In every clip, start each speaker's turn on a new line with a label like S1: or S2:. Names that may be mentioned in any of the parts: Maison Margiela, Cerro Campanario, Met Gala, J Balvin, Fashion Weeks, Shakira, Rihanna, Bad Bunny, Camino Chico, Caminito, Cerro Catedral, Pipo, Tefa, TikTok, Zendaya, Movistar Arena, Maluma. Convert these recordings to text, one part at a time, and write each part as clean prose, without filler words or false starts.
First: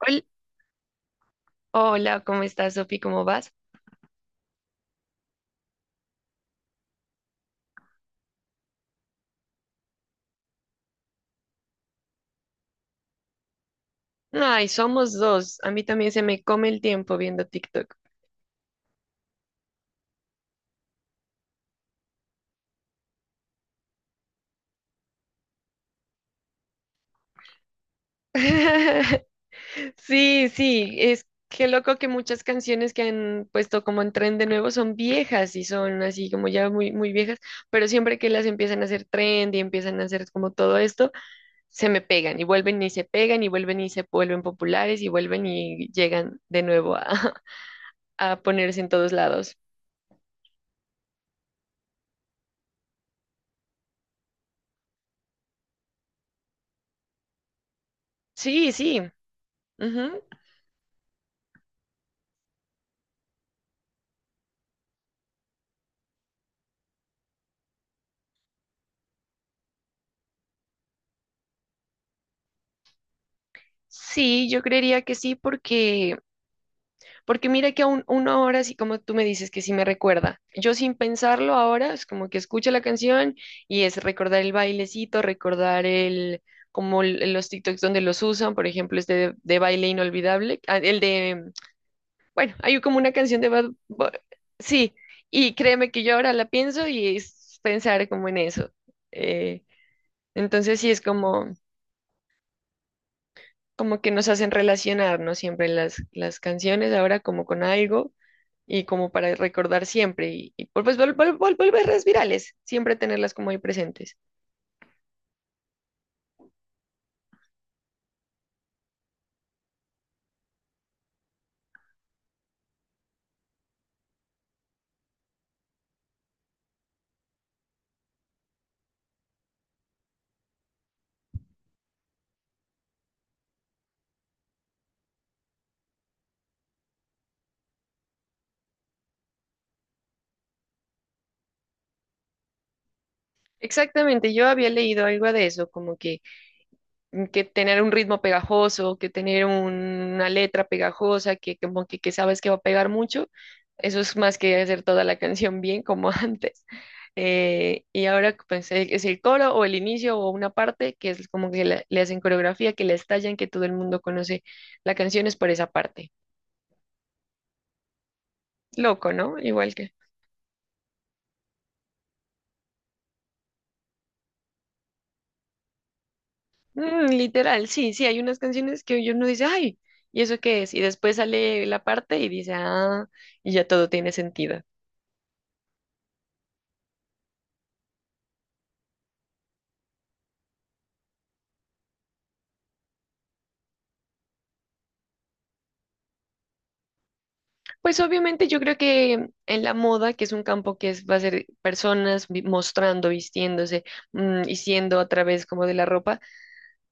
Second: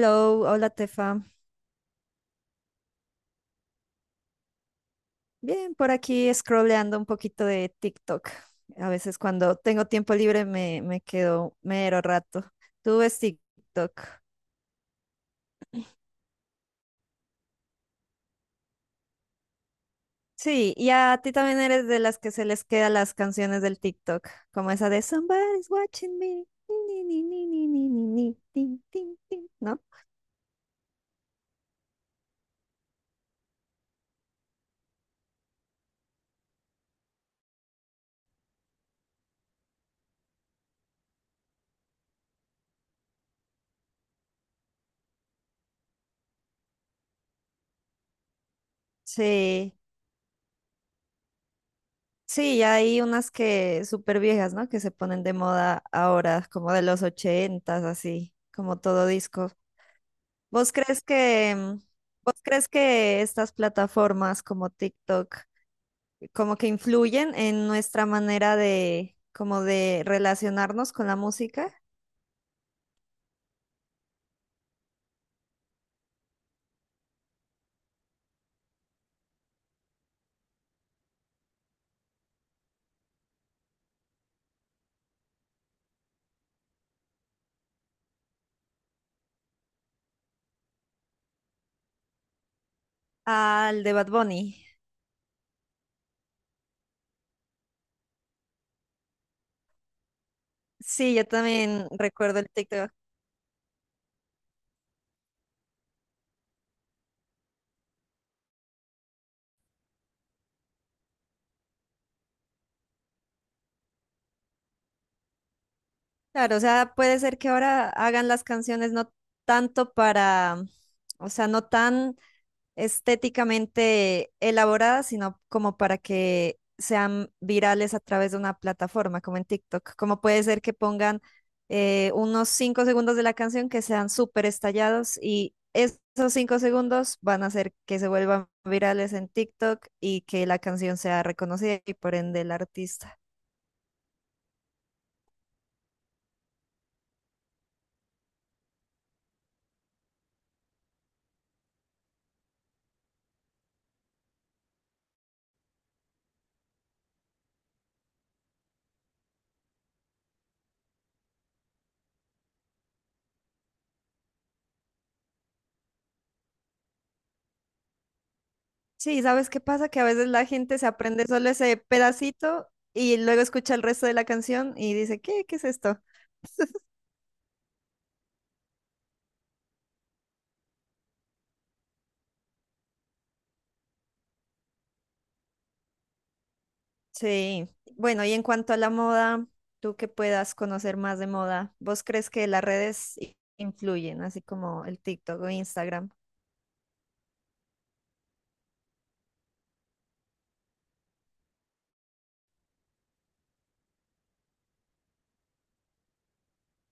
S1: Hol-
S2: hola Tefa.
S1: Hola, ¿cómo estás, Sofi? ¿Cómo vas?
S2: Bien, por aquí scrolleando un poquito de TikTok. A veces cuando tengo tiempo libre me quedo mero rato. ¿Tú ves TikTok?
S1: Ay, somos dos. A mí también se me come el tiempo viendo TikTok.
S2: Sí, y a ti también eres de las que se les quedan las canciones del TikTok, como esa de "Somebody's watching me. Ni, ni, ni, ni, ni, ni, ni, tin, tin, tin", ¿no?
S1: Sí, sí, es que loco que muchas canciones que han puesto como en tren de nuevo son viejas y son así como ya muy, muy viejas, pero siempre que las empiezan a hacer trend y empiezan a hacer como todo esto, se me pegan y vuelven y se pegan y vuelven y se vuelven populares y vuelven y llegan de nuevo a, a ponerse en todos lados.
S2: Sí, sí, y hay unas que súper viejas, ¿no? Que se ponen de moda ahora, como de los ochentas, así,
S1: Sí,
S2: como todo
S1: sí.
S2: disco. ¿Vos crees que, vos crees que estas plataformas como TikTok como que influyen en nuestra manera de como de relacionarnos con la música?
S1: Sí, yo creería que sí, porque, porque mira que aún uno ahora, así como tú me dices que sí me recuerda, yo sin pensarlo ahora, es como que escucho la canción y es recordar el bailecito, recordar el, como los TikToks donde los usan, por ejemplo, este de baile inolvidable, ah, el de, bueno, hay como una canción de
S2: Al de Bad Bunny.
S1: Sí, y créeme que yo ahora la pienso y es pensar como en eso. eh, entonces sí es
S2: Sí, yo
S1: como...
S2: también recuerdo el TikTok.
S1: como que nos hacen relacionarnos siempre las canciones ahora como con algo y como para recordar siempre y pues volverlas virales, siempre tenerlas como ahí presentes.
S2: Claro, o sea, puede ser que ahora hagan las canciones no tanto para, o sea, no tan estéticamente elaboradas, sino como para que sean virales a través de una plataforma, como en TikTok. Como puede ser que pongan unos 5 segundos de la canción que sean súper estallados y esos 5 segundos van a hacer que se vuelvan virales en TikTok y que la canción sea reconocida y por ende el artista.
S1: Exactamente, yo había leído algo de eso, como que que tener un ritmo pegajoso, que tener una letra pegajosa, que como que sabes que va a pegar mucho, eso es más que hacer toda la canción bien como antes. Y ahora pues, es el coro o el inicio o una parte que es como que le hacen coreografía, que la estallan, que todo el mundo conoce la canción es por esa parte. Loco,
S2: Sí,
S1: ¿no?
S2: ¿sabes qué
S1: Igual
S2: pasa?
S1: que...
S2: Que a veces la gente se aprende solo ese pedacito y luego escucha el resto de la canción y dice, ¿qué? ¿Qué es esto?
S1: Mm, literal, sí, sí, hay unas canciones que uno dice, ay, ¿y eso qué es? Y después sale la parte y dice, ah, y ya todo tiene sentido.
S2: Sí, bueno, y en cuanto a la moda, tú que puedas conocer más de moda, ¿vos crees que las redes influyen, así como el TikTok o Instagram?
S1: Pues obviamente yo creo que en la moda, que es un campo que va a ser personas mostrando, vistiéndose y siendo a través como de la ropa,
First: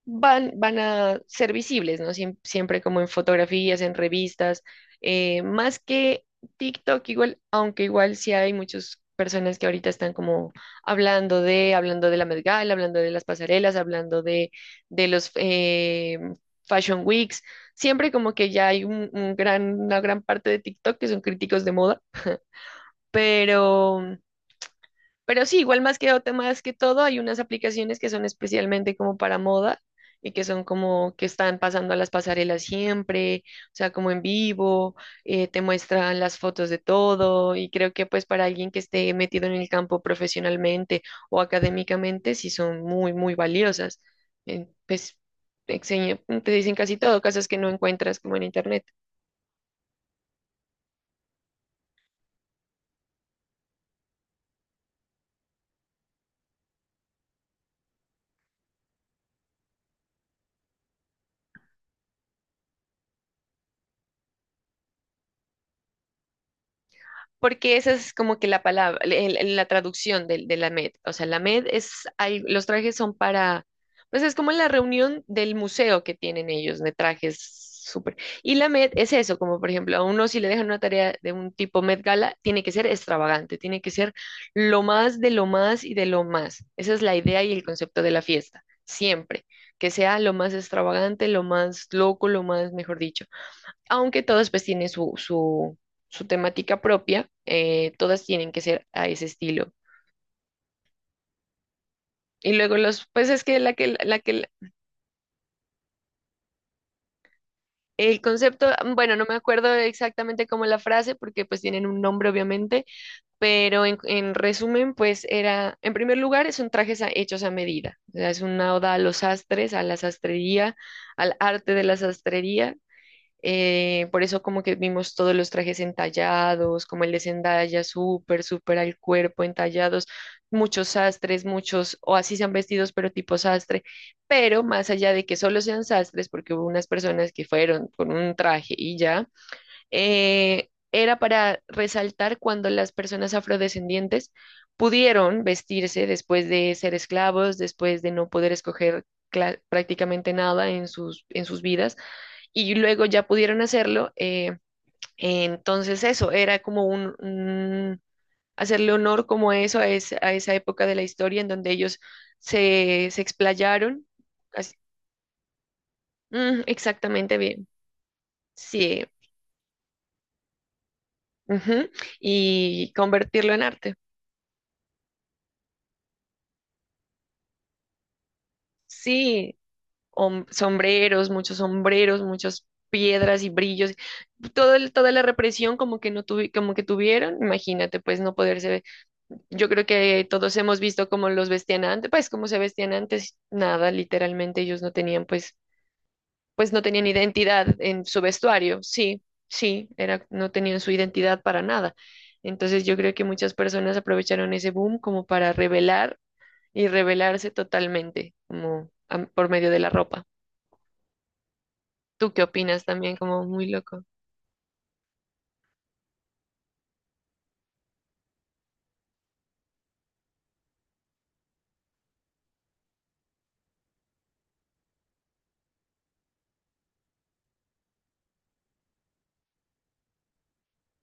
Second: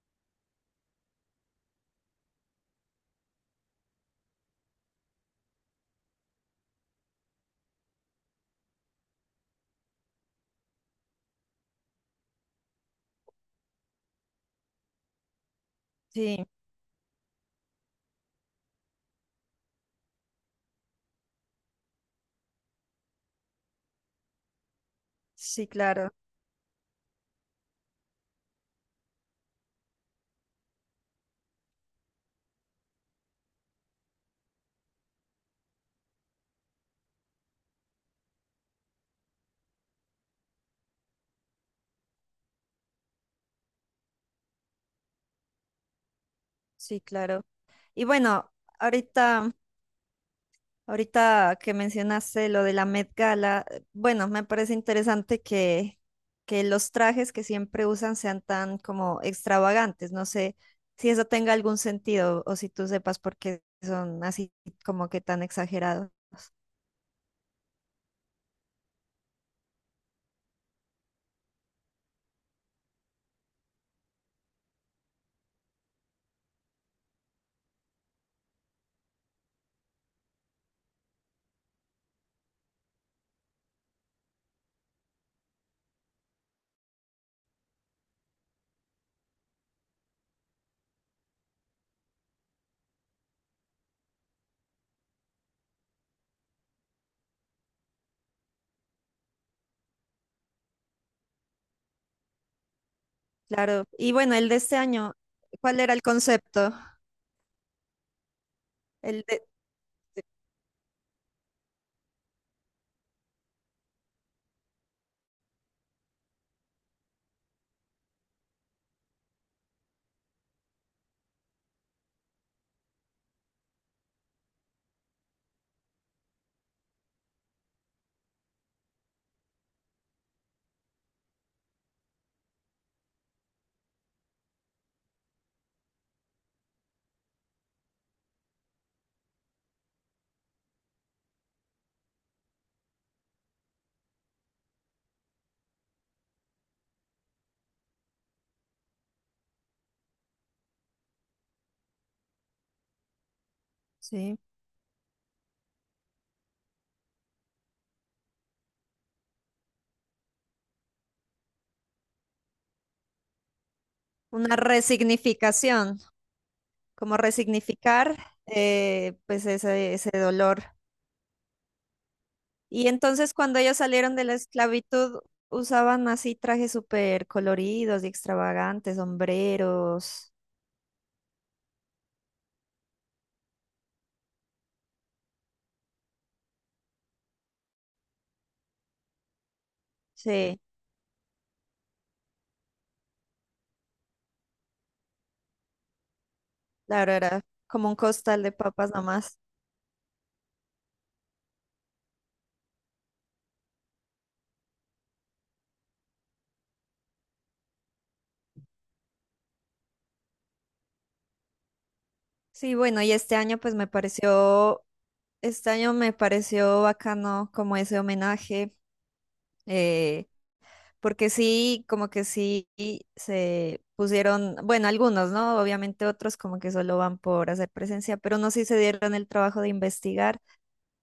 S1: van a ser visibles, ¿no? Siempre como en fotografías, en revistas, más que TikTok igual, aunque igual sí hay muchas personas que ahorita están como hablando de la Met Gala, hablando de las pasarelas, hablando de los
S2: Sí,
S1: Fashion Weeks, siempre como que ya hay un gran, una gran parte de TikTok que son críticos de moda, pero... Pero sí,
S2: sí,
S1: igual más que,
S2: claro,
S1: más que todo, hay unas aplicaciones que son especialmente como para moda y que son como que están pasando a las pasarelas siempre, o sea, como en vivo, te muestran las fotos de todo y creo que pues para alguien que esté metido en el campo profesionalmente o académicamente, sí son muy, muy valiosas. Pues te dicen casi
S2: sí,
S1: todo,
S2: claro.
S1: cosas que no
S2: Y
S1: encuentras como en
S2: bueno,
S1: internet.
S2: ahorita, ahorita que mencionaste lo de la Met Gala, bueno, me parece interesante que los trajes que siempre usan sean tan como extravagantes. No sé si eso tenga algún sentido o si tú sepas por qué son así como que tan exagerados.
S1: Porque esa es como que la palabra, la traducción de, la MED. O sea, la MED es, los trajes son para, pues es como la reunión del museo que tienen ellos de trajes súper. Y la MED es eso, como por ejemplo, a uno si le dejan una tarea de un tipo MED Gala, tiene que ser extravagante, tiene que ser lo más de lo más y de lo más. Esa es la idea y el concepto de la fiesta, siempre. Que sea lo más extravagante, lo más loco, lo más, mejor dicho aunque todas pues tienen su, su, su temática propia, todas tienen que ser a ese estilo. Y luego los, pues es que
S2: Claro. Y
S1: la
S2: bueno,
S1: que,
S2: el de este año, ¿cuál era el concepto?
S1: el concepto, bueno,
S2: El
S1: no me
S2: de,
S1: acuerdo exactamente cómo la frase, porque pues tienen un nombre obviamente, pero en resumen, pues era, en primer lugar, son trajes hechos a medida, o sea, es una oda a los sastres, a la sastrería, al arte de la sastrería. Por eso como que vimos todos los trajes entallados, como el de Zendaya, súper, súper al cuerpo, entallados, muchos sastres, muchos, o así sean vestidos, pero tipo sastre, pero más allá de que solo sean sastres, porque hubo unas personas que fueron con un traje y ya, era para resaltar cuando las personas afrodescendientes pudieron vestirse después de ser esclavos, después de no poder escoger prácticamente nada en sus, en sus vidas y luego ya pudieron hacerlo.
S2: sí,
S1: Entonces eso era como un, hacerle honor como a eso, a, a esa época de la historia en donde ellos se, se explayaron.
S2: una
S1: así-
S2: resignificación,
S1: Mm,
S2: como
S1: exactamente bien.
S2: resignificar
S1: Sí.
S2: pues ese dolor.
S1: Ujú,
S2: Y
S1: y
S2: entonces
S1: convertirlo
S2: cuando
S1: en
S2: ellos
S1: arte.
S2: salieron de la esclavitud, usaban así trajes súper coloridos y extravagantes,
S1: Sí.
S2: sombreros.
S1: Sombreros, muchos sombreros, muchas piedras y brillos, todo toda la represión como que no como que tuvieron, imagínate, pues no poderse, yo creo que todos
S2: Sí,
S1: hemos visto cómo los vestían antes, pues cómo se vestían antes, nada, literalmente ellos no tenían pues, pues no tenían
S2: claro, era
S1: identidad
S2: como un
S1: en su
S2: costal de
S1: vestuario,
S2: papas
S1: sí,
S2: nomás.
S1: sí, era, no tenían su identidad para nada. Entonces yo creo que muchas personas aprovecharon ese boom como para revelar y revelarse totalmente, como por medio de la ropa. ¿Tú qué
S2: Sí,
S1: opinas
S2: bueno, y
S1: también?
S2: este
S1: Como
S2: año
S1: muy
S2: pues me
S1: loco.
S2: pareció, este año me pareció bacano como ese homenaje. eh, Porque sí, como que sí se pusieron, bueno, algunos, ¿no? Obviamente otros como que solo van por hacer presencia, pero no sí se dieron el trabajo de investigar.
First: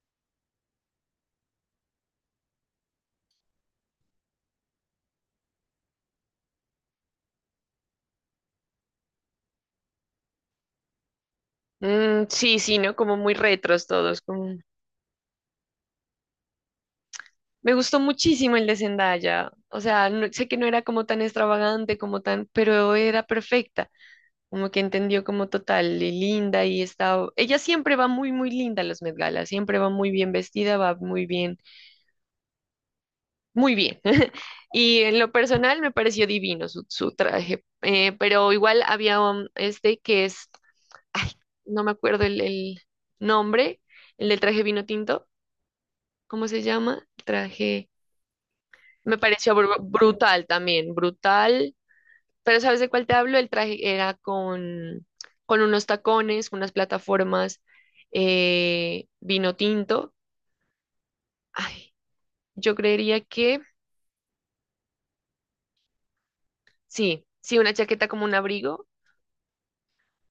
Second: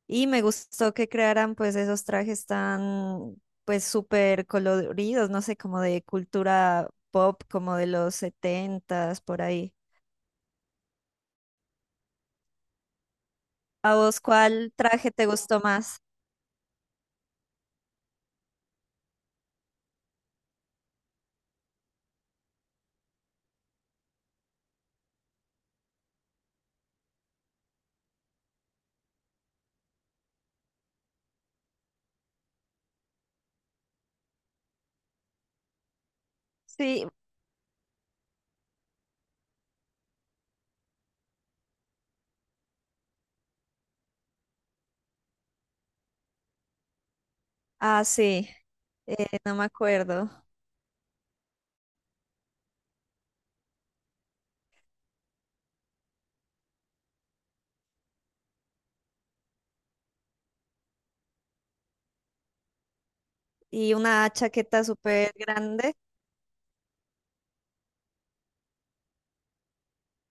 S2: Y me gustó que crearan pues esos trajes tan pues súper coloridos, no sé, como de cultura pop, como de los setentas, por ahí.
S1: Mm, sí, sí, ¿no? Como muy retros
S2: ¿A vos
S1: todos. Como...
S2: cuál traje te gustó más?
S1: Me gustó muchísimo el de Zendaya. O sea, sé que no era como tan extravagante, como tan, pero era perfecta. Como que entendió como total, y linda y está. Ella siempre va muy, muy linda a los Met Gala. Siempre va muy bien vestida, va muy bien, muy bien. Y en lo personal me pareció divino su,
S2: Sí,
S1: su traje. Pero igual había este que es ay, no me acuerdo el nombre, el del traje vino tinto, ¿cómo se llama? El traje,
S2: ah, sí,
S1: me pareció
S2: no me acuerdo.
S1: brutal también, brutal, pero ¿sabes de cuál te hablo? El traje era con unos tacones, unas plataformas, vino tinto, ay, yo creería que
S2: Y una chaqueta súper grande.
S1: sí, sí, una chaqueta como un abrigo,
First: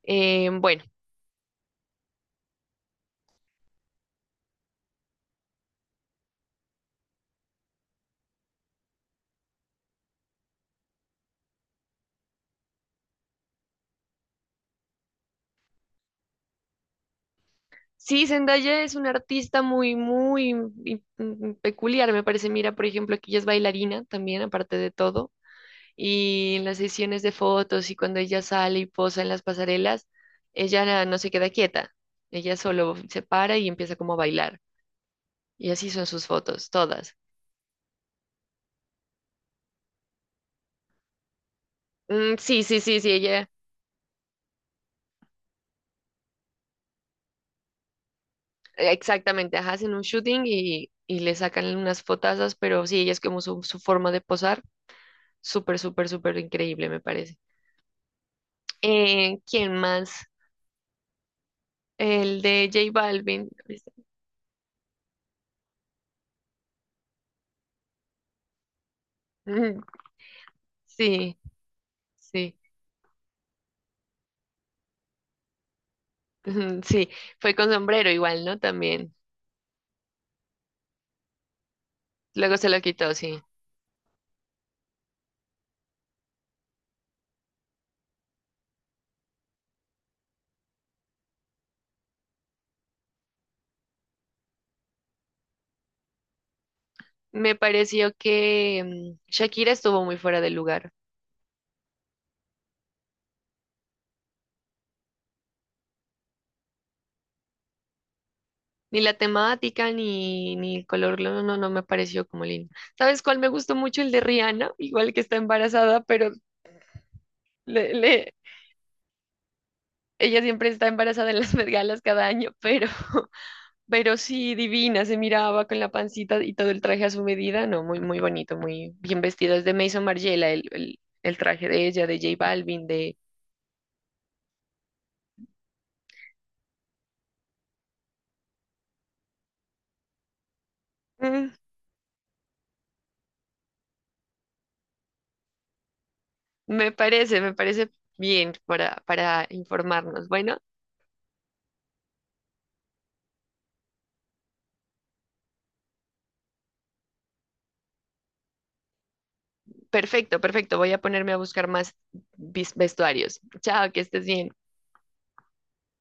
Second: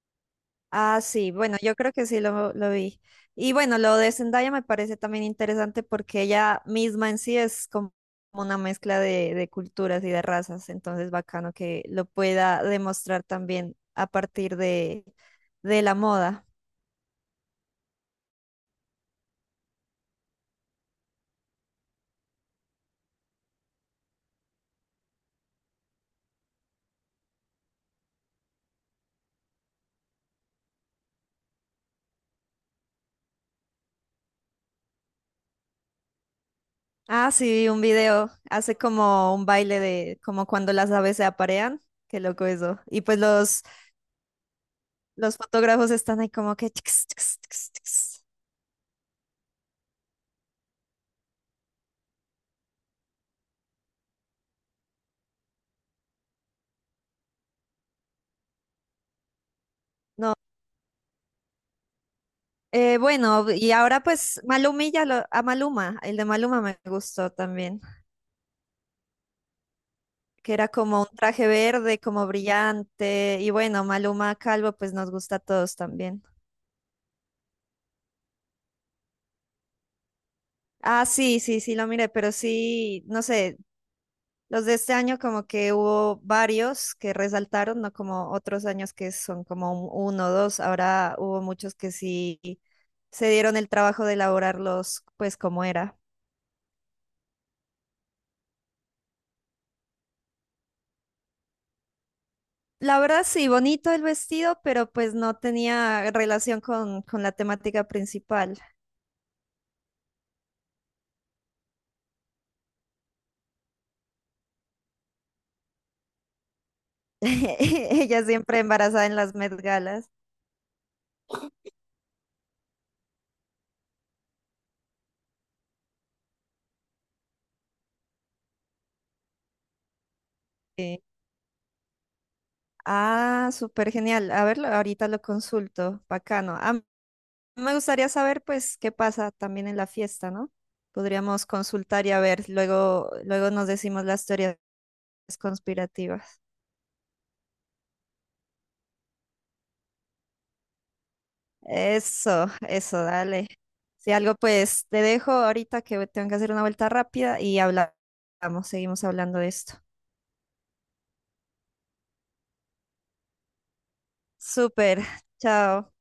S1: bueno.
S2: Ah, sí, bueno, yo creo que sí lo vi. Y bueno, lo de Zendaya me parece también interesante porque ella misma en sí es como una mezcla de culturas y de razas, entonces bacano que lo pueda demostrar también a partir de la moda.
S1: Sí, Zendaya es una artista muy, muy peculiar, me parece. Mira, por ejemplo, aquí ella es bailarina también, aparte de todo. Y en las sesiones de fotos y cuando ella sale y posa en las pasarelas, ella no se queda quieta, ella solo se para y empieza como a bailar. Y así son sus fotos, todas.
S2: Ah, sí, vi un video, hace como un baile de como cuando las aves se aparean, qué
S1: Mm,
S2: loco
S1: sí, sí,
S2: eso.
S1: sí,
S2: Y
S1: sí,
S2: pues
S1: ella,
S2: los fotógrafos están ahí como que... tx, tx, tx, tx.
S1: exactamente, ajá, hacen un shooting y le sacan unas fotazas, pero sí, ella es como su forma de posar, súper, súper, súper increíble, me parece. ¿Quién más? El de J
S2: Bueno,
S1: Balvin.
S2: y ahora pues Malumilla, a Maluma, el de Maluma me gustó también,
S1: Mm,
S2: que era como un
S1: sí,
S2: traje verde, como
S1: sí,
S2: brillante, y bueno, Maluma calvo pues nos gusta a todos también.
S1: ujú, sí, fue con sombrero igual, ¿no? También.
S2: Ah, sí, sí, sí, lo miré, pero
S1: Luego se lo
S2: sí,
S1: quitó,
S2: no
S1: sí.
S2: sé, los de este año como que hubo varios que resaltaron, no como otros años que son como uno o dos, ahora hubo muchos que sí se dieron el trabajo de elaborarlos pues como era.
S1: Me pareció que Shakira estuvo muy fuera del lugar.
S2: La verdad sí, bonito el vestido, pero pues no tenía relación con la temática principal.
S1: Ni la temática, ni, ni el color, no, no, no me pareció como lindo. ¿Sabes cuál me gustó mucho? El de Rihanna, igual que está embarazada, pero le,
S2: Ella
S1: le-
S2: siempre embarazada en las Met Galas.
S1: ella siempre está embarazada en las vergalas cada año, pero, pero sí, divina, se miraba con la pancita y todo el traje a su medida, no, muy, muy bonito, muy bien vestido. Es de Maison Margiela,
S2: Sí.
S1: el traje de ella, de J Balvin, de...
S2: Ah, súper genial. A verlo, ahorita lo consulto. Bacano. Ah, me gustaría saber pues qué pasa también en la fiesta, ¿no? Podríamos
S1: mm,
S2: consultar y a ver, luego, luego nos decimos las teorías conspirativas.
S1: me parece, me parece bien para informarnos. Bueno,
S2: Eso, dale. Si algo, pues te dejo ahorita que tengo que hacer una vuelta rápida y hablamos, seguimos hablando de esto.
S1: perfecto, perfecto. Voy a ponerme a buscar más vestuarios. Chao, que estés bien.
S2: Súper, chao.